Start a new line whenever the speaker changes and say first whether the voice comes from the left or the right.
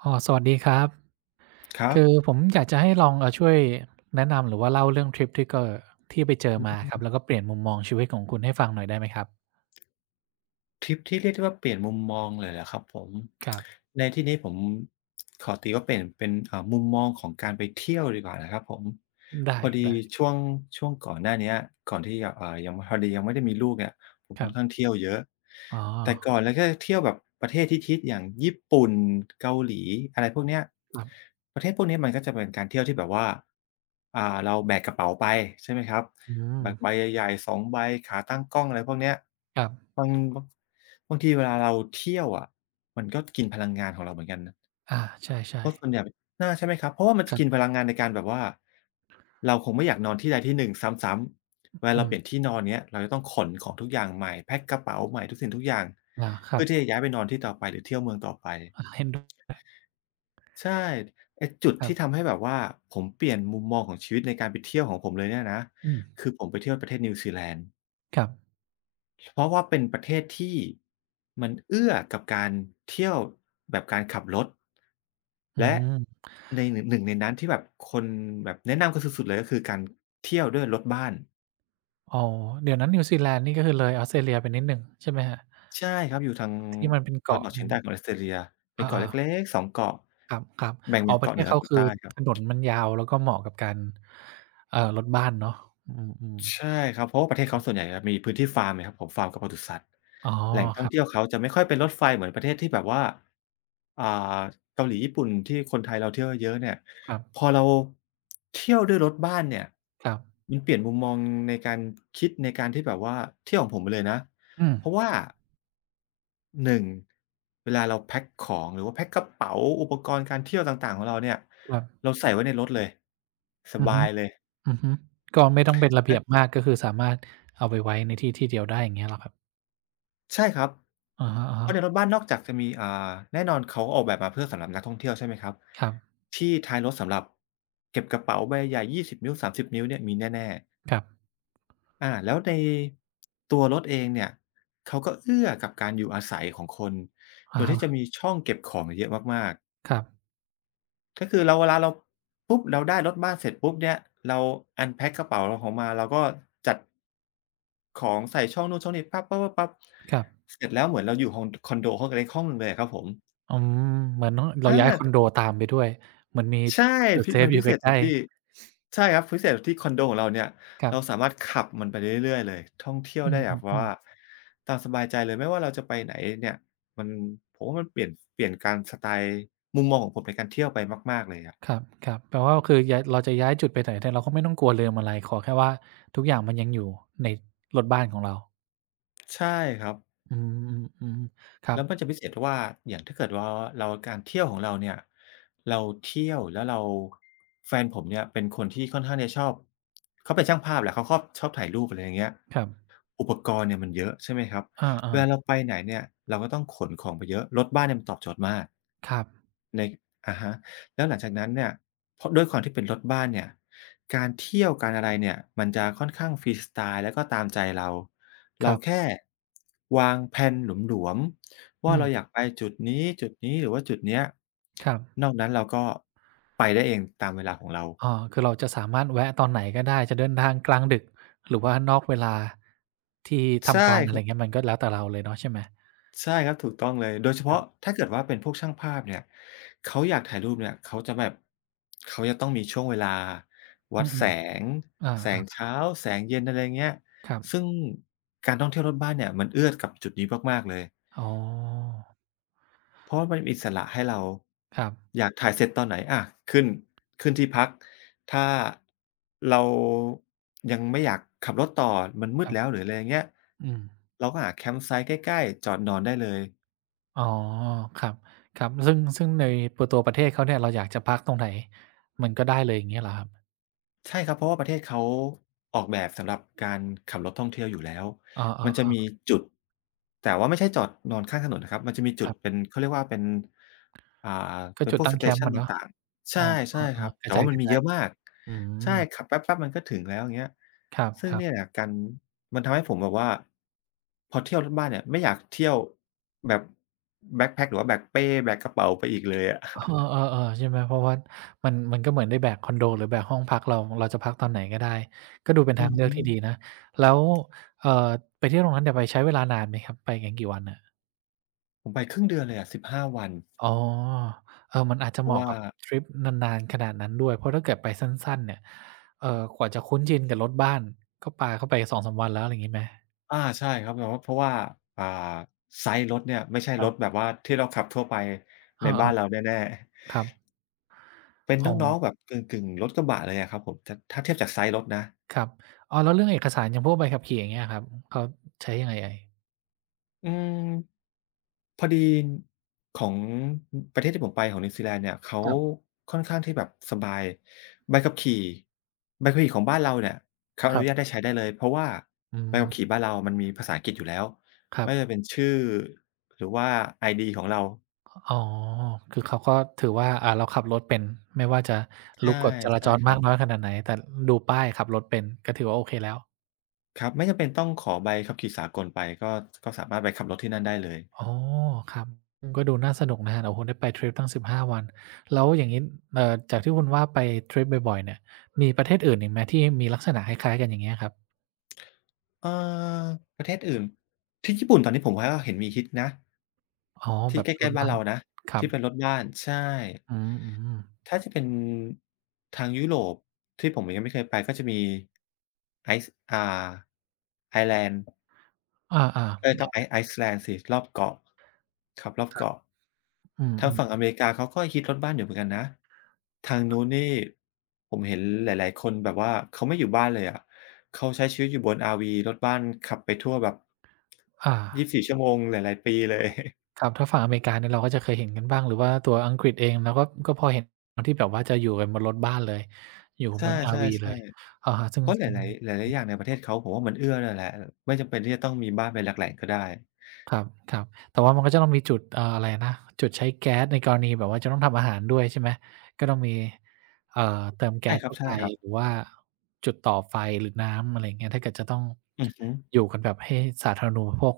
right: อ๋อสวัสดีครับ
left: ครับ
right: คือผมอยากจะให้ลองช่วยแนะนำหรือว่าเล่าเรื่องทริปที่เกอที่ไปเจอ
left: อื
right: มาค
left: ม
right: รับแล้วก็เปลี่ยนมุมมองชีวิตของคุณให้ฟังหน่อยได้ไหมครับ
left: ทริปที่เรียกได้ว่าเปลี่ยนมุมมองเลยเหรอครับผม
right: ครับ
left: ในที่นี้ผมขอตีว่าเปลี่ยนเป็นมุมมองของการไปเที่ยวดีกว่านะครับผม
right: ได้
left: พอ
right: ครับ
left: ดี
right: ได้
left: ช่วงช่วงก่อนหน้าเนี้ยก่อนที่จะยังพอดียังไม่ได้มีลูกเนี่ยผม
right: ค
left: ค่
right: รั
left: อนข้าง
right: บ
left: เที่ยวเยอะ
right: อ๋อ
left: แต่ก่อนเราก็จะเที่ยวแบบประเทศที่ฮิตอย่างญี่ปุ่นเกาหลีอะไรพวกเนี้ย
right: ครับ
left: ประเทศพวกนี้มันก็จะเป็นการเที่ยวที่แบบว่าเราแบกกระเป๋าไปใช่ไหมครับ
right: อื
left: แบบใบ
right: ม
left: ใหญ่ๆ2ใบขาตั้งกล้องอะไรพวกเนี้ย
right: ครับ
left: บางบางบางทีเวลาเราเที่ยวอะมันก็กินพลังงานของเราเหมือนกันนะ
right: อา
left: เพ
right: ใช่
left: ราะส่วนใหญ่ใช่ไหมครับเพราะว่ามัน
right: ๆค
left: จะ
right: รั
left: กิน
right: บ
left: พลังงานในการแบบว่าเราคงไม่อยากนอนที่ใดที่หนึ่งซ้ำๆเวลา
right: อื
left: เราเปลี่ยน
right: ม
left: ที่นอนเงี้ยเราจะต้องขนของทุกอย่างใหม่แพ็กกระเป๋าใหม่ทุกสิ่งทุกอย่าง
right: อาครั
left: เพื่
right: บ
left: อที่จะย้ายไปนอนที่ต่อไปหรือเที่ยวเมืองต่อไป
right: อาเห็นด้วย
left: ใช่ไอ้จุด
right: ครั
left: ที่ทำ
right: บ
left: ให้แบบว่าผมเปลี่ยนมุมมองของชีวิตในการไปเที่ยวของผมเลยเนี่ยนะ
right: อืม
left: คือผมไปเที่ยวประเทศนิวซีแลนด์
right: ครับ
left: เพราะว่าเป็นประเทศที่มันเอื้อกับการเที่ยวแบบการขับรถ
right: อื
left: และ
right: ม
left: ในหนึ่งในนั้นที่แบบคนแบบแนะนำกันสุดๆเลยก็คือการเที่ยวด้วยรถบ้าน
right: อ๋อเดี๋ยวนั้นนิวซีแลนด์นี่ก็คือเลยออสเตรเลียไปนิดหนึ่งใช่ไหมครับ
left: ใช่ครับอยู่ทาง
right: ที่มันเป็น
left: ตะวัน
right: เกาะ
left: ออก
right: อื
left: เฉียง
right: ม
left: ใต้ของออสเตรเลีย
right: อ
left: เป็นเกาะ
right: าๆ
left: เล็กๆ2เกาะ
right: ครับ
left: แบ่ง
right: ๆอ๋อ
left: เป็น
right: ประ
left: เกาะ
right: เท
left: เหนื
right: ศ
left: อกับ
right: เขา
left: เกาะ
right: คือ
left: ใต้ครับ
right: ถนนมันยาวแล้วก็เหมาะกับการรถบ้านเนาะอืม
left: ใช่
right: ๆ
left: ครับเพราะว่าประเทศเขาส่วนใหญ่จะมีพื้นที่ฟาร์มไงครับผมฟาร์มกับปศุสัตว์
right: อ๋อ
left: แหล่งท่
right: ค
left: อ
right: รั
left: งเที่ย
right: บ
left: วเขาจะไม่ค่อยเป็นรถไฟเหมือนประเทศที่แบบว่าอ่าเกาหลีญี่ปุ่นที่คนไทยเราเที่ยวเยอะๆเนี่ย
right: ครับ
left: พอเราเที่ยวด้วยรถบ้านเนี่ย
right: ครับ
left: มันเปลี่ยนมุมมองในการคิดในการที่แบบว่าเที่ยวของผมไปเลยนะ
right: อืม
left: เพราะว่าหนึ่งเวลาเราแพ็กของหรือว่าแพ็กกระเป๋าอุปกรณ์การเที่ยวต่างๆของเราเนี่ย
right: ครับ
left: เราใส่ไว้ในรถเลยส
right: อือฮึ
left: บายเลย
right: อือฮึก็ไม่ต้องเป็นระเบียบมากก็คือสามารถเอาไปไว้ในที่ที่เดียวได้อย่างเงี้ยเหรอครับ
left: ใช่ครับ
right: อะฮะ
left: เพราะในรถบ้านนอกจากจะมีแน่นอนเขาออกแบบมาเพื่อสำหรับนักท่องเที่ยวใช่ไหมครับ
right: ๆครับ
left: ที่ท้ายรถสำหรับเก็บกระเป๋าใบใหญ่20นิ้ว30นิ้วเนี่ยมีแน่
right: ครับ
left: ๆแล้วในตัวรถเองเนี่ยเขาก็เอื้อกับการอยู่อาศัยของคน โด
right: อะ
left: ย
right: ฮะ
left: ที่จะมีช่องเก็บของเยอะมากๆ
right: ครับ
left: ก็คือเราเวลาเราปุ๊บเราได้รถบ้านเสร็จปุ๊บเนี่ยเรา unpack กระเป๋าเราออกมาเราก็จัดของใส่ช่องนู่นช่องนี้ปั๊บ
right: ครับ
left: ๆๆๆเสร็จแล้วเหมือนเราอยู่ฮองคอนโดห้องเล็กห้องหนึ่งเลยอะครับผม
right: อืมเหมือนเรา
left: อา
right: ย้ายคอนโดตามไปด้วยเหมือนมี
left: ใช่
right: The
left: พิมั
right: Safe
left: น
right: อ
left: พิ
right: ยู่
left: เศ
right: ใก
left: ษตร
right: ล้
left: งที่
right: ๆ
left: ใช่ครับพิเศษตรงที่คอนโดของเราเนี่ย
right: ครั
left: เราสา
right: บ
left: มารถขับมันไปเรื่อยๆเลยท่องเที่ยว
right: อื
left: ได้แบบ
right: ม
left: ว่า
right: ๆ
left: ตามสบายใจเลยไม่ว่าเราจะไปไหนเนี่ยมันผมว่ามันเปลี่ยนการสไตล์มุมมองของผมในการเที่ยวไปมากๆเลยอะ
right: ครับครับแปลว่าคือย้ายเราจะย้ายจุดไปไหนเนี่ยเราก็ไม่ต้องกลัวลืมอะไรขอแค่ว่าทุกอย่างมันยังอยู่ในรถบ้านของเรา
left: ใช่ครับ
right: อืมๆๆครับ
left: แล้วมันจะพิเศษที่ว่าอย่างถ้าเกิดว่าเราการเที่ยวของเราเนี่ยเราเที่ยวแล้วเราแฟนผมเนี่ยเป็นคนที่ค่อนข้างจะชอบเขาเป็นช่างภาพแหละเขาคอบชอบถ่ายรูปอะไรอย่างเงี้ย
right: ครับ
left: อุปกรณ์เนี่ยมันเยอะใช่ไหมครับ
right: อา
left: เว
right: ๆ
left: ลาเราไปไหนเนี่ยเราก็ต้องขนของไปเยอะรถบ้านเนี่ยมันตอบโจทย์มาก
right: ครับ
left: ในอะฮะแล้วหลังจากนั้นเนี่ยเพราะด้วยความที่เป็นรถบ้านเนี่ยการเที่ยวการอะไรเนี่ยมันจะค่อนข้างฟรีสไตล์แล้วก็ตามใจเรา
right: ค
left: เรา
right: รับ
left: แค่วางแพลนหลวมๆ
right: อื
left: ว่าเราอยา
right: ม
left: กไปจุดนี้จุดนี้หรือว่าจุดเนี้ย
right: ครับ
left: นอกนั้นเราก็ไปได้เองตามเวลาของเรา
right: อ๋อคือเราจะสามารถแวะตอนไหนก็ได้จะเดินทางกลางดึกหรือว่านอกเวลาที่
left: ใช่
right: ทำการอะ
left: ค
right: ไร
left: รับ
right: เงี้ยมันก็แล้วแต่เราเลยเนาะใช่ไหม
left: ใช่ครับถูกต้องเลยโดยเฉ
right: ครั
left: พาะ
right: บ
left: ถ้าเกิดว่าเป็นพวกช่างภาพเนี่ยเขาอยากถ่ายรูปเนี่ยเขาจะแบบเขาจะต้องมีช่วงเวลา
right: อื
left: วัด
right: ม
left: แสง
right: ๆอ
left: แสง
right: า
left: เช้าแสงเย็นอะไรเงี้ย
right: ๆครับ
left: ซึ่งการท่องเที่ยวรถบ้านเนี่ยมันเอื้อกับจุดนี้มากๆเลย
right: อ๋อ
left: เพราะมันมีอิสระให้เรา
right: ครับ
left: อยากถ่ายเสร็จตอนไหนขึ้นขึ้นที่พัก ถ้าเรายังไม่อยากขับรถต่อมันมื
right: ค
left: ด
right: รั
left: แล้ว
right: บ
left: หรืออะไรอย่างเงี้ย
right: อืม
left: เราก็หาแคมป์ไซต์ใกล้ๆจอดนอนได้เลย
right: อ๋อครับครับ ซึ่งในปตัว ประเทศ เขาเนี่ยเรา อยาก จะ พักตรงไหน มัน ก็ ได้เลย อย่างเงี้ยเหรอครับ
left: ใช่ครับเพราะว่าประเทศเขาออกแบบสำหรับการขับรถท่องเที่ยวอยู่แล้ว
right: อ
left: มั
right: า
left: นจะมี
right: ๆ
left: จุดแต่ว่าไม่ใช่จอดนอนข้างถนนนะครับมันจะมี
right: ๆค
left: จุด
right: รับ
left: เป็นเขาเรียกว่าเป็นอ่า
right: ก็
left: เป็น
right: จุด
left: พวก
right: ตั้ง
left: ส
right: แค
left: เต
right: มป์
left: ชัน
right: อะเนาะ
left: ต่างๆ
right: อ้
left: ใช่
right: อ
left: ใช่
right: เอ
left: ค
right: อ
left: รับ
right: ๆกระ
left: แต่
right: จ
left: ว่ามันมี
right: า
left: เย
right: ย
left: อะมาก
right: ๆอื
left: ใช่
right: ม
left: ขับแป๊บๆมันก็ถึงแล้วอย่างเงี้ย
right: ค
left: ซึ่ง
right: รับ
left: เนี่ยแห
right: ๆ
left: ละการมันทำให้ผมแบบว่าพอเที่ยวรอบบ้านเนี่ยไม่อยากเที่ยวแบบแบ็กแพ็กหรือว่าแบกเป้แบกกระเป๋าไปอีกเลยอะ
right: เออๆๆใช่ไหมเพราะว่ามันก็เหมือน ได้ แบกคอนโดหรือแบกห้องพักเราจะพักตอนไหน ก็ ได้ ก็ ดู เป็น
left: อื
right: ทาง
left: อ
right: เลือ
left: ฮึ
right: กที่ดีนะแล้วเอ่อไปเที่ยวตรงนั้นเนี่ยไปใช้เวลานานไหมครับไปกันกี่วันน่ะ
left: ผมไปครึ่งเดือนเลยอะสิบห้าวัน
right: อ๋อเออมันอาจจะ
left: เพ
right: เห
left: ราะ
right: มาะ
left: ว่า
right: กับทริปนานๆขนาดนั้นด้วยเพราะถ้าเกิดไปสั้นๆเนี่ยเอ่อกว่าจะคุ้นชินกับรถบ้านก็ปาเข้าไปสองสามวันแล้วอะไรงี้ไหม
left: อาใช่ครับแบบว่าเพราะว่าอ่าไซซ์รถเนี่ยไม่ใช่
right: ค
left: ร
right: รั
left: ถ
right: บ
left: แบบว่าที่เราขับทั่วไป
right: เอ
left: ใน
right: อ
left: บ้านเราแน่
right: ๆครับ
left: ๆเป็น
right: อ๋อ
left: น้องๆแบบกึ่งๆรถกระบะเลยอะครับผมถ้าเทียบจากไซซ์รถนะ
right: ครับอ๋อแล้วเรื่องเอกสารอย่างพวกใบขับขี่อย่างเงี้ยครับเขาใช้ยังไงเอ่ย
left: อืมพอดีของประเทศที่ผมไปของนิวซีแลนด์เนี่ยเขา
right: ครับ
left: ค่อนข้างที่แบบสบายใบขับขี่ของบ้านเราเนี่ยเขาอ
right: ครั
left: นุญาต
right: บ
left: ให้ใช้ได้เลยเพราะว่า
right: อื
left: ใบ
right: ม
left: ขับขี่บ้านเรามันมีภาษาอังกฤษอยู่แล้ว
right: ครั
left: ไม่
right: บ
left: ว่าจะเป็นชื่อหรือว่า ID ของเรา
right: อ๋อคือเขาก็ถือว่าอ่าเราขับรถเป็นไม่ว่าจะ
left: ใช่
right: รู้กฎจรา
left: ใช่
right: จร
left: ครั
right: มากน้อย
left: บ
right: ขนาดไหนแต่ดูป้ายขับรถเป็นก็ถือว่าโอเคแล้ว
left: ครับไม่จำเป็นต้องขอใบขับขี่สากลไปก็สามารถไปขับรถที่นั่นได้เลย
right: อ๋อครับก็ดูน่าสนุกนะครับโอ้โฮได้ไปทริปตั้ง15 วันแล้วอย่างงี้เอ่อจากที่คุณว่าไปทริปบ่อยๆเนี่ยมีประเทศอื่นอีกไหมที่มีลักษณะคล้ายๆกันอย่างเงี้ยครับ
left: เอ่อประเทศอื่นที่ญี่ปุ่นตอนนี้ผมว่าเห็นมีฮิตนะ
right: อ๋อแบ
left: ที่
right: บ
left: ใก
right: ร
left: ล้
right: ถ
left: ๆ
right: บั
left: บ้าน
right: ส
left: เรานะ
right: ครับ
left: ที่เป็นรถบ้านใช่
right: อืมๆ
left: ถ้าจะเป็นทางยุโรปที่ผมยังไม่เคยไปก็จะมีไอซ์อ่าไอร์แลนด์
right: อาๆ
left: เออต้องไอซ์แลนด์สิรอบเกาะขับรอบ
right: ครับ
left: เกาะ
right: อื
left: ทาง
right: ม
left: ฝั่งอ
right: ๆ
left: เมริกาเขาก็ฮิตรถบ้านอยู่เหมือนกันนะทางนู้นนี่ผมเห็นหลายๆคนแบบว่าเขาไม่อยู่บ้านเลยอะเขาใช้ชีวิตอยู่บน RV รถบ้านขับไปทั่วแบบ
right: อา
left: 24ชั่วโมงหลายๆปีเลย
right: ครับถ้าฝั่งอเมริกาเนี่ยเราก็จะเคยเห็นกันบ้างหรือว่าตัวอังกฤษเองเราก็พอเห็นที่แบบว่าจะอยู่กันบนรถบ้านเลยอยู่ บ
left: ใช่
right: น RV เลย
left: ๆ
right: อะฮะ
left: ๆ
right: ซึ่ง
left: เพราะห
right: ซึ่ง
left: ลายๆหลายๆอย่างในประเทศเขาผมว่ามันเอื้อนั่นแหละไม่จำเป็นที่จะต้องมีบ้านเป็นหลักแหล่งก็ได้
right: ครับครับแต่ว่ามันก็จะต้องมีจุดอะไรนะจุดใช้แก๊สในกรณีแบบว่าจะต้องทำอาหารด้วยใช่ไหมก็ต้องมีเอ่อเติมแก๊
left: ใช่
right: ส
left: คร
right: เข้าไป
left: ับ
right: หรือ
left: ๆ
right: ว่าจุดต่อไฟหรือน้ำอะไรอย่างเงี้ยถ้าเกิดจะต้อง
left: อือฮึ
right: อยู่กันแบบให้สาธารณูปโภค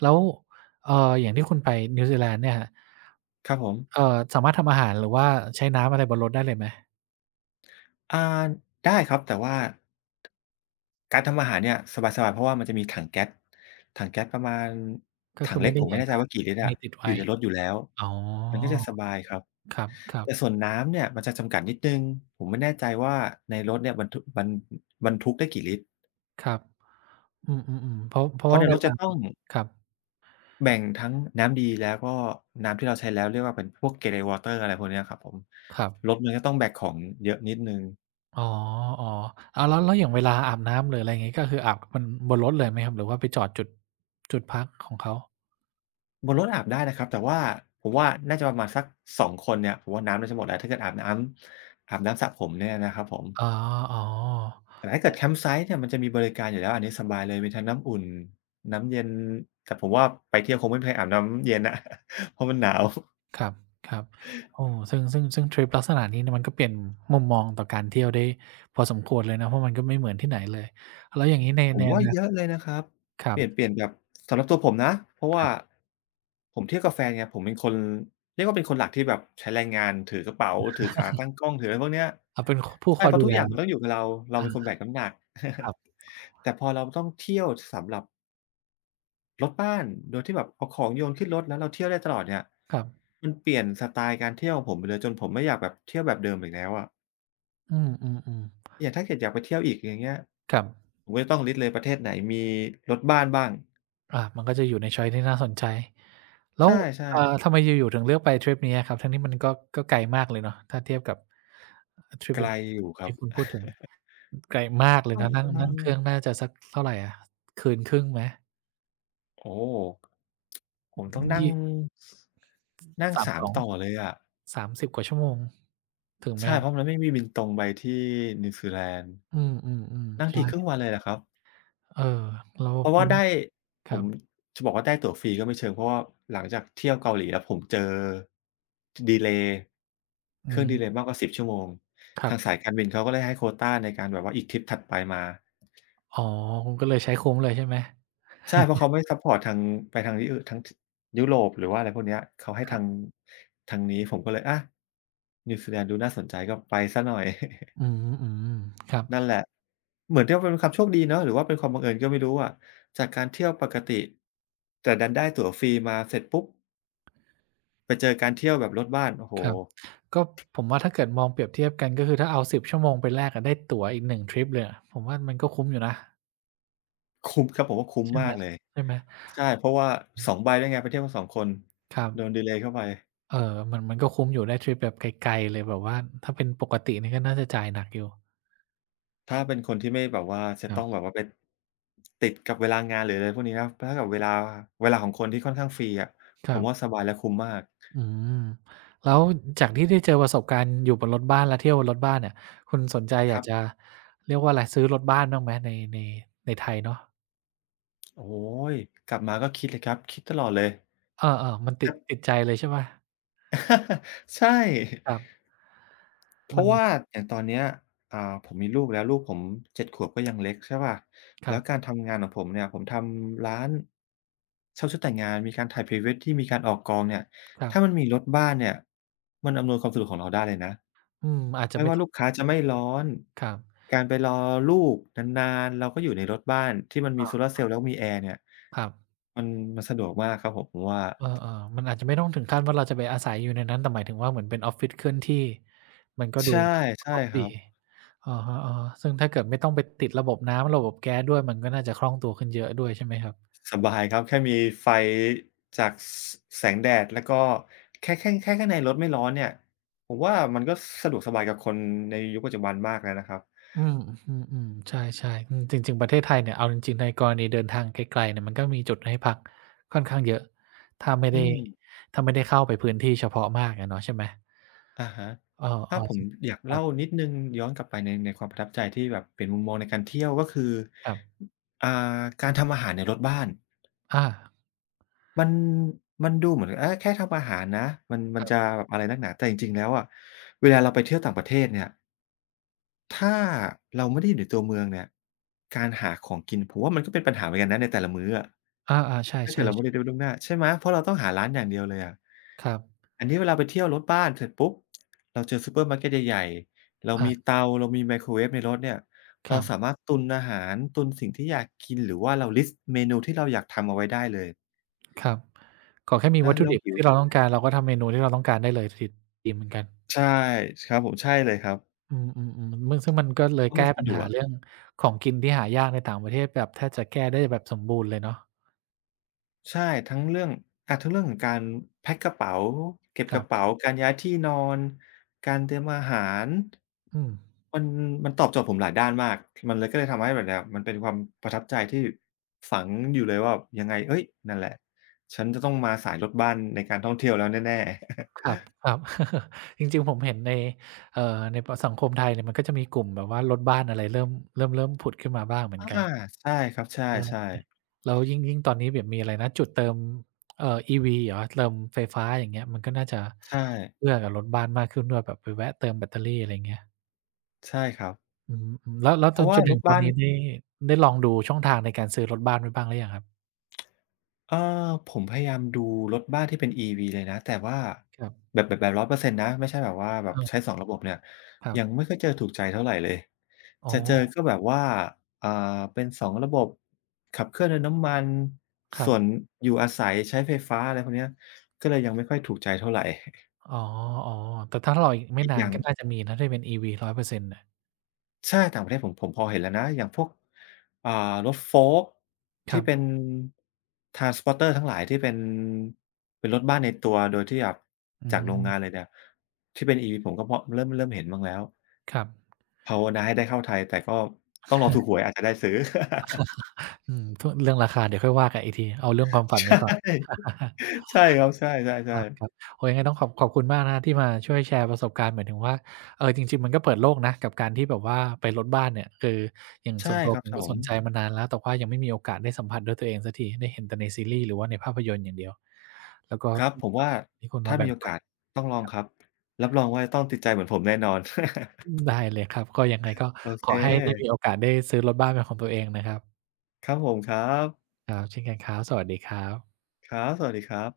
right: แล้วเอ่ออย่างที่คุณไปนิวซีแลนด์เนี่ยครับ
left: ครับผม
right: สามารถทำอาหารหรือว่าใช้น้ำอะไรบนรถได้เลยไหม
left: อ่าได้ครับแต่ว่า การทำอาหารเนี่ยสบายๆเพราะว่ามันจะมีถังแก๊สประมาณ
right: ก็
left: ถั
right: คื
left: ง
right: อ
left: เล็
right: ไม่
left: ก
right: ได้
left: ผม
right: ใหญ่
left: ไม่แน่ใจ
right: มาก
left: ว่ากี่ลิตร
right: มี
left: อะ
right: ติด
left: อ
right: ไว้
left: ยู่ในรถอยู่แล้ว
right: อ๋อ
left: มันก็จะสบายครับ
right: ครับ
left: แต่ส่วนน้ำเนี่ยมันจะจำกัดนิดหนึ่งผมไม่แน่ใจว่าในรถเนี่ยบรรทุกได้กี่ลิตร
right: ๆครับอืมๆๆเพราะเพ
left: เพ
right: ราะ
left: ราะ
right: ว่า
left: ใน
right: เว
left: รถ
right: ลา
left: จะต้อง
right: ครับ
left: แบ่งทั้งน้ำดีแล้วก็น้ำที่เราใช้แล้วเรียกว่าเป็นพวก Grey water อะไรพวกเนี้ยครับผม
right: ครั
left: ร
right: บ
left: ถมันก็ต้องแบกของเยอะนิดหนึ่ง
right: อ๋อๆออ้าวแล้วอย่างเวลาอาบน้ำหรืออะไรงี้ก็คืออาบมันบนรถเลยไหมครับหรือว่าไปจอดจุดพักของเขา
left: บนรถอาบได้นะครับแต่ว่าผมว่าน่าจะประมาณสักสองคนเนี่ยผมว่าน้ำน่าจะหมดแล้วถ้าเกิดอาบน้ำสระผมเนี่ยนะครับผม
right: อ๋อออ
left: แต่ถ้าเกิดแคมป์ไซต์เนี่ยมันจะมีบริการอยู่แล้วอันนี้สบายเลยมีทั้งน้ำอุ่นน้ำเย็นแต่ผมว่าไปเที่ยวคงไม่มีใครอาบน้ำเย็นอะ เพราะมันหนาว
right: ครับๆโอ้ซึ่งทริปลักษณะนี้เนี่ยมันก็เปลี่ยนมุมมองต่อการเที่ยวได้พอสมควรเลยนะเพราะมันก็ไม่เหมือนที่ไหนเลยแล้วอย่างงี้ใน
left: ผ
right: ใน
left: ม
right: อ
left: ว่า
right: นา
left: เยอะเลยนะครับ
right: ครั
left: เปลี่ยนเป
right: บ
left: ลี่ยนแบบสำหรับตัวผมนะ เพราะว่า
right: ๆ
left: ผมเที่ยวกับแฟนไงผมเป็นคนเรียกว่าเป็นคนหลักที่แบบใช้แรงงานถือกระเป๋าถือขาตั้งกล้องถืออะไรพวกเนี้ย
right: เอาเป็นคผู้ค
left: ใช่
right: อย
left: เพ
right: ดู
left: ราะทุก
right: แล
left: อย่างมันต้องอยู่กับเราเราเป็นคน
right: อา
left: แบกน้ำหนัก
right: คร
left: แต่พอเราต้องเที่ยวสำหรับรถบ้านโดยที่แบบเอาของโยนขึ้นรถแล้วเราเที่ยวได้ตลอดเนี่ย
right: ับ
left: มันเปลี่ยนสไตล์การเที่ยวของผมไปเลยจนผมไม่อยากแบบเที่ยวแบบเดิมอีกแล้วอะ
right: ๆอืมๆ
left: อย่างถ้าเกิดอยากไปเที่ยวอีกอย่างเงี้ย
right: ๆครับ
left: ผมก็จะต้องลิสต์เลยประเทศไหนมีรถบ้านบ้าง
right: อามันก็จะอยู่ในชอยซ์ที่น่าสนใจแล้
left: ใช
right: ว
left: ่
right: อ่า
left: ๆ
right: ทำไมอยู่ๆถึงเลือกไปทริปนี้อะครับทั้งที่มันก็ไกลมากเลยเนาะถ้าเทียบกับทริป
left: ไกล
right: อื่น
left: อยู่ครับ
right: ที่คุณพูดถึงไกลมากเลย
left: ต้อง
right: นะนั่
left: ป
right: ง
left: ระมา
right: นั่งเครื่อง
left: ณ
right: น่าจะสักเท่าไรอะคืนครึ่งไหม
left: โอ้โฮผมต้อง
right: ยี่
left: สนั่ง3
right: 32
left: ต่อเลยอะ
right: 30กว่าชั่วโมงถึงไหม
left: ใช่
right: ครับ
left: เพราะมันไม่มีบินตรงไปที่นิวซีแลนด์
right: อืมๆ
left: นั่
right: ๆ
left: งทีครึ่
right: ใช่
left: งวันเลยแหละครับ
right: เออแล้ว
left: เพราะ
right: อื
left: ว่า
right: ม
left: ได้
right: ค
left: ผ
right: รั
left: ม
right: บ
left: จะบอกว่าได้ตั๋วฟรีก็ไม่เชิงเพราะว่าหลังจากเที่ยวเกาหลีแล้วผมเจอดีเลย์
right: อื
left: เครื่องดีเล
right: ม
left: ย์มากกว่า10ชั่วโมง
right: ครั
left: ทางสาย
right: บ
left: การบินเขาก็เลยให้โควตาในการแบบว่าอีกทริปถัดไปมา
right: อ๋อคุณก็เลยใช้คุ้มเลยใช่ไหม
left: ใช่เพราะเขาไม่ซัปพอร์ตทางไปทางที่อื่นทางยุโรปหรือว่าอะไรพวกเนี้ยเขาให้
right: ครั
left: ทาง
right: บ
left: ทางนี้ผมก็เลยนิวซีแลนด์ดูน่าสนใจก็ไปเสียหน่อย
right: อืมๆครับ
left: นั่นแหละเหมือนจะเป็นความโชคดีเนาะหรือว่าเป็นความบังเอิญก็ไม่รู้อะจากการเที่ยวปกติแต่ดันได้ตั๋วฟรีมาเสร็จปุ๊บไปเจอการเที่ยวแบบลดบ้านโอ้โฮ
right: ครับก็ผมว่าถ้าเกิดมองเปรียบเทียบกันก็คือถ้าเอา10 ชั่วโมงไปแลกอะได้ตั๋วอีกหนึ่งทริปเลยอะผมว่ามันก็คุ้มอยู่นะ
left: คุ้มครับผมว่าคุ้ม
right: ใช่ไหม
left: มากเลย
right: ใช่ไหม
left: ใช่เพราะว่าสองใบด้วยไงไปเที่ยวกันสองคน
right: ครั
left: โดนดี
right: บ
left: เลย์เข้าไป
right: เอ่อมันก็คุ้มอยู่ได้ทริปแบบไกลๆเลยแบบว่าถ้าเป็นปกตินี่ก็น่าจะจ่ายหนักอยู่
left: ถ้าเป็นคนที่ไม่แบบว่าจะ
right: ครั
left: ต้องแบ
right: บ
left: บว่าไปติดกับเวลางานหรืออะไรพวกนี้นะถ้ากับเวลาเวลาของคนที่ค่อนข้างฟรีอะ
right: ค
left: ผ
right: รั
left: ม
right: บ
left: ว่าสบายและคุ้มมาก
right: อืมแล้วจากที่ได้เจอประสบการณ์อยู่บนรถบ้านและเที่ยวบนรถบ้านเนี่ยคุณสนใจอ
left: ค
right: ยาก
left: รั
right: จะ
left: บ
right: เรียกว่าอะไรซื้อรถบ้านบ้างไหมในในไทยเนาะ
left: โอ้โฮกลับมาก็คิดเลยครับคิดตลอดเลย
right: เออๆมันติ
left: ค
right: ด
left: รับ
right: ติดใจเลยใช่เปล่า
left: ใช่
right: ครับ
left: เพ
right: มัน
left: ราะว่าอย่างตอนเนี้ยผมมีลูกแล้วลูกผม7ขวบก็ยังเล็กใช่เปล่า
right: คร
left: แล้วการทำงานของผมเนี่ยผมทำร้านเช่าชุดแต่งงานมีการถ่ายพรีเวดที่มีการออกกองเนี่ย
right: ับ
left: ถ้ามัน
right: ๆ
left: มีรถบ้านเนี่ยมันอำนวยความสะดวกของเราได้เลยนะ
right: อืมอาจจะ
left: ไม่
right: ไม่
left: ว่าลูกค้าจะไม่ร้อน
right: ครับ
left: การไปรอลูกนานๆเราก็อยู่ในรถบ้านที่มันมี
right: อา
left: โซล่าร์เซลล์แล้วมีแอร์เนี่ย
right: ครับ
left: มันมันสะดวกมากครับผมว่า
right: เออๆมันอาจจะไม่ต้องถึงขั้นว่าเราจะไปอาศัยอยู่ในนั้นแต่หมายถึงว่าเหมือนเป็นออฟฟิศเคลื่อนที่มันก็ดู
left: ใช่
right: ค
left: ใช่
right: รบ
left: ค
right: ดี
left: รับ
right: อะฮะๆซึ่งถ้าเกิดไม่ต้องไปติดระบบน้ำระบบแก๊สด้วยมันก็น่าจะคล่องตัวขึ้นเยอะด้วยใช่ไหมครับ
left: สบายครับแค่มีไฟจากสแสงแดดแล้วก็แค่ข้างในรถไม่ร้อนเนี่ยผมว่ามันก็สะดวกสบายกับคนในยุคปัจจุบันมากแล้วนะครับ
right: อืมอืมๆใช่ๆอืมจริงๆประเทศไทยเนี่ยเอาจริงๆในกรณีเดินทางไกลๆเนี่ยมันก็มีจุดให้พักค่อนข้างเยอะถ้าไม่
left: อื
right: ได้
left: ม
right: ถ้าไม่ได้เข้าไปพื้นที่เฉพาะมากอะเนาะใช่ไหม
left: อะฮะ
right: เออ
left: ถ้าผ
right: ๆจ
left: ม
right: ริง
left: อยากเล่านิดหนึ่งย้อนกลับไปในความประทับใจที่แบบเปลี่ยนมุมมองในการเที่ยวก็คือ
right: ครับ
left: อ่าการทำอาหารในรถบ้าน
right: ๆอา
left: มันมันดูเหมือนแค่ทำอาหารนะมันมั
right: ค
left: น
right: รับ
left: จะแบบอะไรนักหนาแต่จริงๆแล้วอะเวลาเราไปเที่ยวต่างประเทศเนี่ย ถ้าเราไม่ได้อยู่ในตัวเมืองเนี่ยการหาของกินผมว่ามันก็เป็นปัญหาเหมือนกันนะในแต่ละมื้ออะ
right: อาๆ
left: ถ้าเกิ
right: ใช่
left: ดเราไม่ได้
right: ๆ
left: ดูล่วงหน้าใช่ไหม เพราะเราต้องหาร้านอย่างเดียวเลยอะ
right: ๆครับ
left: อันนี้เวลาไปเที่ยวรถบ้านเสร็จปุ๊บ เราเจอซูเปอร์มาร์เกตใหญ่ๆ เรา
right: อา
left: มีเตาเรามีไมโครเวฟในรถเนี่ย
right: ค
left: เรา
right: รั
left: สา
right: บ
left: มารถตุนอาหารตุนสิ่งที่อยากกินหรือว่าเราลิสต์เมนูที่เราอยากทำเอาไว้ได้เลย
right: ครับขอแค่มี
left: นะ
right: วัตถุ
left: เรา
right: ดิบ
left: หิว
right: ที่เราต้องการเราก็ทำเมนูที่เราต้องการได้เลยถิดดีเหมือนกัน
left: ใช่ครับผมใช่เลยครับ
right: อืมๆๆมึ่งซึ่งมันก็เลย
left: เพราะ
right: แก้
left: มัน
right: ปั
left: สะ
right: ญ
left: ด
right: หา
left: วก
right: เรื่องของกินที่หายากในต่างประเทศแบบแทบจะแก้ได้แบบสมบูรณ์เลยเนาะ
left: ใช่ทั้งเรื่องทั้งเรื่องของการแพ็กกระเป๋าเก็บ
right: ค
left: ก
right: รั
left: ระเป๋า
right: บ
left: การย้ายที่นอนการเตรียมอาหาร
right: อืม
left: มันมันตอบโจทย์ผมหลายด้านมากมันเลยก็เลยทำให้แบบเนี้ยมันเป็นความประทับใจที่ฝังอยู่เลยว่ายังไงเฮ้ยนั่นแหละฉันจะต้องมาสายรถบ้านในการท่องเที่ยวแล้วแน่
right: ค
left: ๆ
right: รับครับ จริงๆผมเห็นในเอ่อในปสังคมไทยเนี่ยมันก็จะมีกลุ่มแบบว่าลดบ้านอะไรเริ่มเริ่มผุดขึ้นมาบ้างเหมื อน
left: อา
right: กัน
left: ใช่ครับใช
right: ใช่
left: ่ๆ
right: แล้วยิ่งตอนนี้แบบมีอะไรนะจุดเติมอีวีเหรอเติมไฟฟ้าอย่างเงี้ยมันก็น่าจะ
left: ใช่
right: เอื้อกับรถบ้านมากขึ้นด้วยแบบไปแวะเติมแบตเตอรี่อะไรอย่างเงี้ย
left: ใช่ครับ
right: อืมๆแล้ว
left: เพ
right: จน
left: ราะ
right: จ
left: ว่า
right: น
left: ร
right: ถึง
left: ถ
right: ตอน
left: บ้าน
right: นี้นี่ได้ลองดูช่องทางในการซื้อรถบ้านไว้บ้างหรือยังครับ
left: เออผมพยายามดูรถบ้านที่เป็น EV เลยนะแต่ว่า
right: ครับ
left: แบบ100%นต์นะไม่ใช่แบบว่าแบบใช้
right: เออ
left: 2ระบบเนี่ย
right: ครับ
left: ยังไม่ค่อยเจอถูกใจเท่าไรเลย
right: อ๋
left: จะเจอ
right: อ
left: ก็แบบว่าอ่าเป็น2ระบบขับเคลื่อนด้วยน้ำมัน
right: ครั
left: ส่วน
right: บ
left: อยู่อาศัยใช้ไฟฟ้าอะไรพวกเนี้ยก็เลยยังไม่ค่อยถูกใจเท่าไร
right: อ๋อๆแต่ถ้ารออีกไม่
left: อีก
right: นา
left: อ
right: น
left: ย่าง
right: ก็น่าจะมีนะถ้าเป็นอีวี100%นต์น่ะ
left: ใช่ต่างประเทศผมพอเห็นแล้วนะอย่างพวกอ่ารถโฟลก์ก
right: ครั
left: ที่เป็น
right: บ
left: transporter ทั้งหลายที่เป็นเป็นรถบ้านในตัวโดยที่แบบ
right: อื
left: จากโรงงาน
right: ม
left: เลยเนี่ยที่เป็น EV ผมก็พอเริ่มเห็นบ้างแล้ว
right: ครับ
left: ภาวนาให้ได้เข้าไทยแต่ก็ต้องรอถูกหวยอาจจะได้ซื้อ
right: อืมพเรื่องราคาเดี๋ยวค่อยว่ากันอีกทีเอาเรื่องควา มฝันไว้
left: ใช่
right: ก่อน
left: ใช่ครับใช่
right: ครับ
left: ๆๆ
right: ครับโอ้โยังไงต้องขอบขอบคุณมากนะครับที่มาช่วยแชร์ประสบการณ์หมายถึงว่าเออจริงๆมันก็เปิดโลกนะกับการที่แบบว่าไปรถบ้านเนี่ยคืออย่าง
left: ใช่
right: ส่วนตัว
left: ครั
right: ผ
left: บ
right: ม
left: ผ
right: ก็ส
left: ม
right: นใจมานานแล้วแต่ว่ายังไม่มีโอกาสได้สัมผัสด้วยตัวเองสักทีได้เห็นแต่ในซีรีส์หรือว่าในภาพยนตร์อย่างเดียวแล้วก็
left: ครับผมว่า
right: ที่คุณมา
left: ถ้า
right: แบ่
left: มี
right: ง
left: โอ
right: ปัน
left: กาสต้องลองครับรับรองว่าจะต้องติดใจเหมือนผมแน่นอน
right: อืมได้เลยครับก็ยังไง ก็
left: โอ
right: ข
left: เค
right: อให้ได้มีโอกาสได้ซื้อรถบ้านเป็นของตัวเองนะครับ
left: ครับผมครับ
right: ครับเช่นกันครับสวัสดีครับ
left: ครับสวัสดีครับ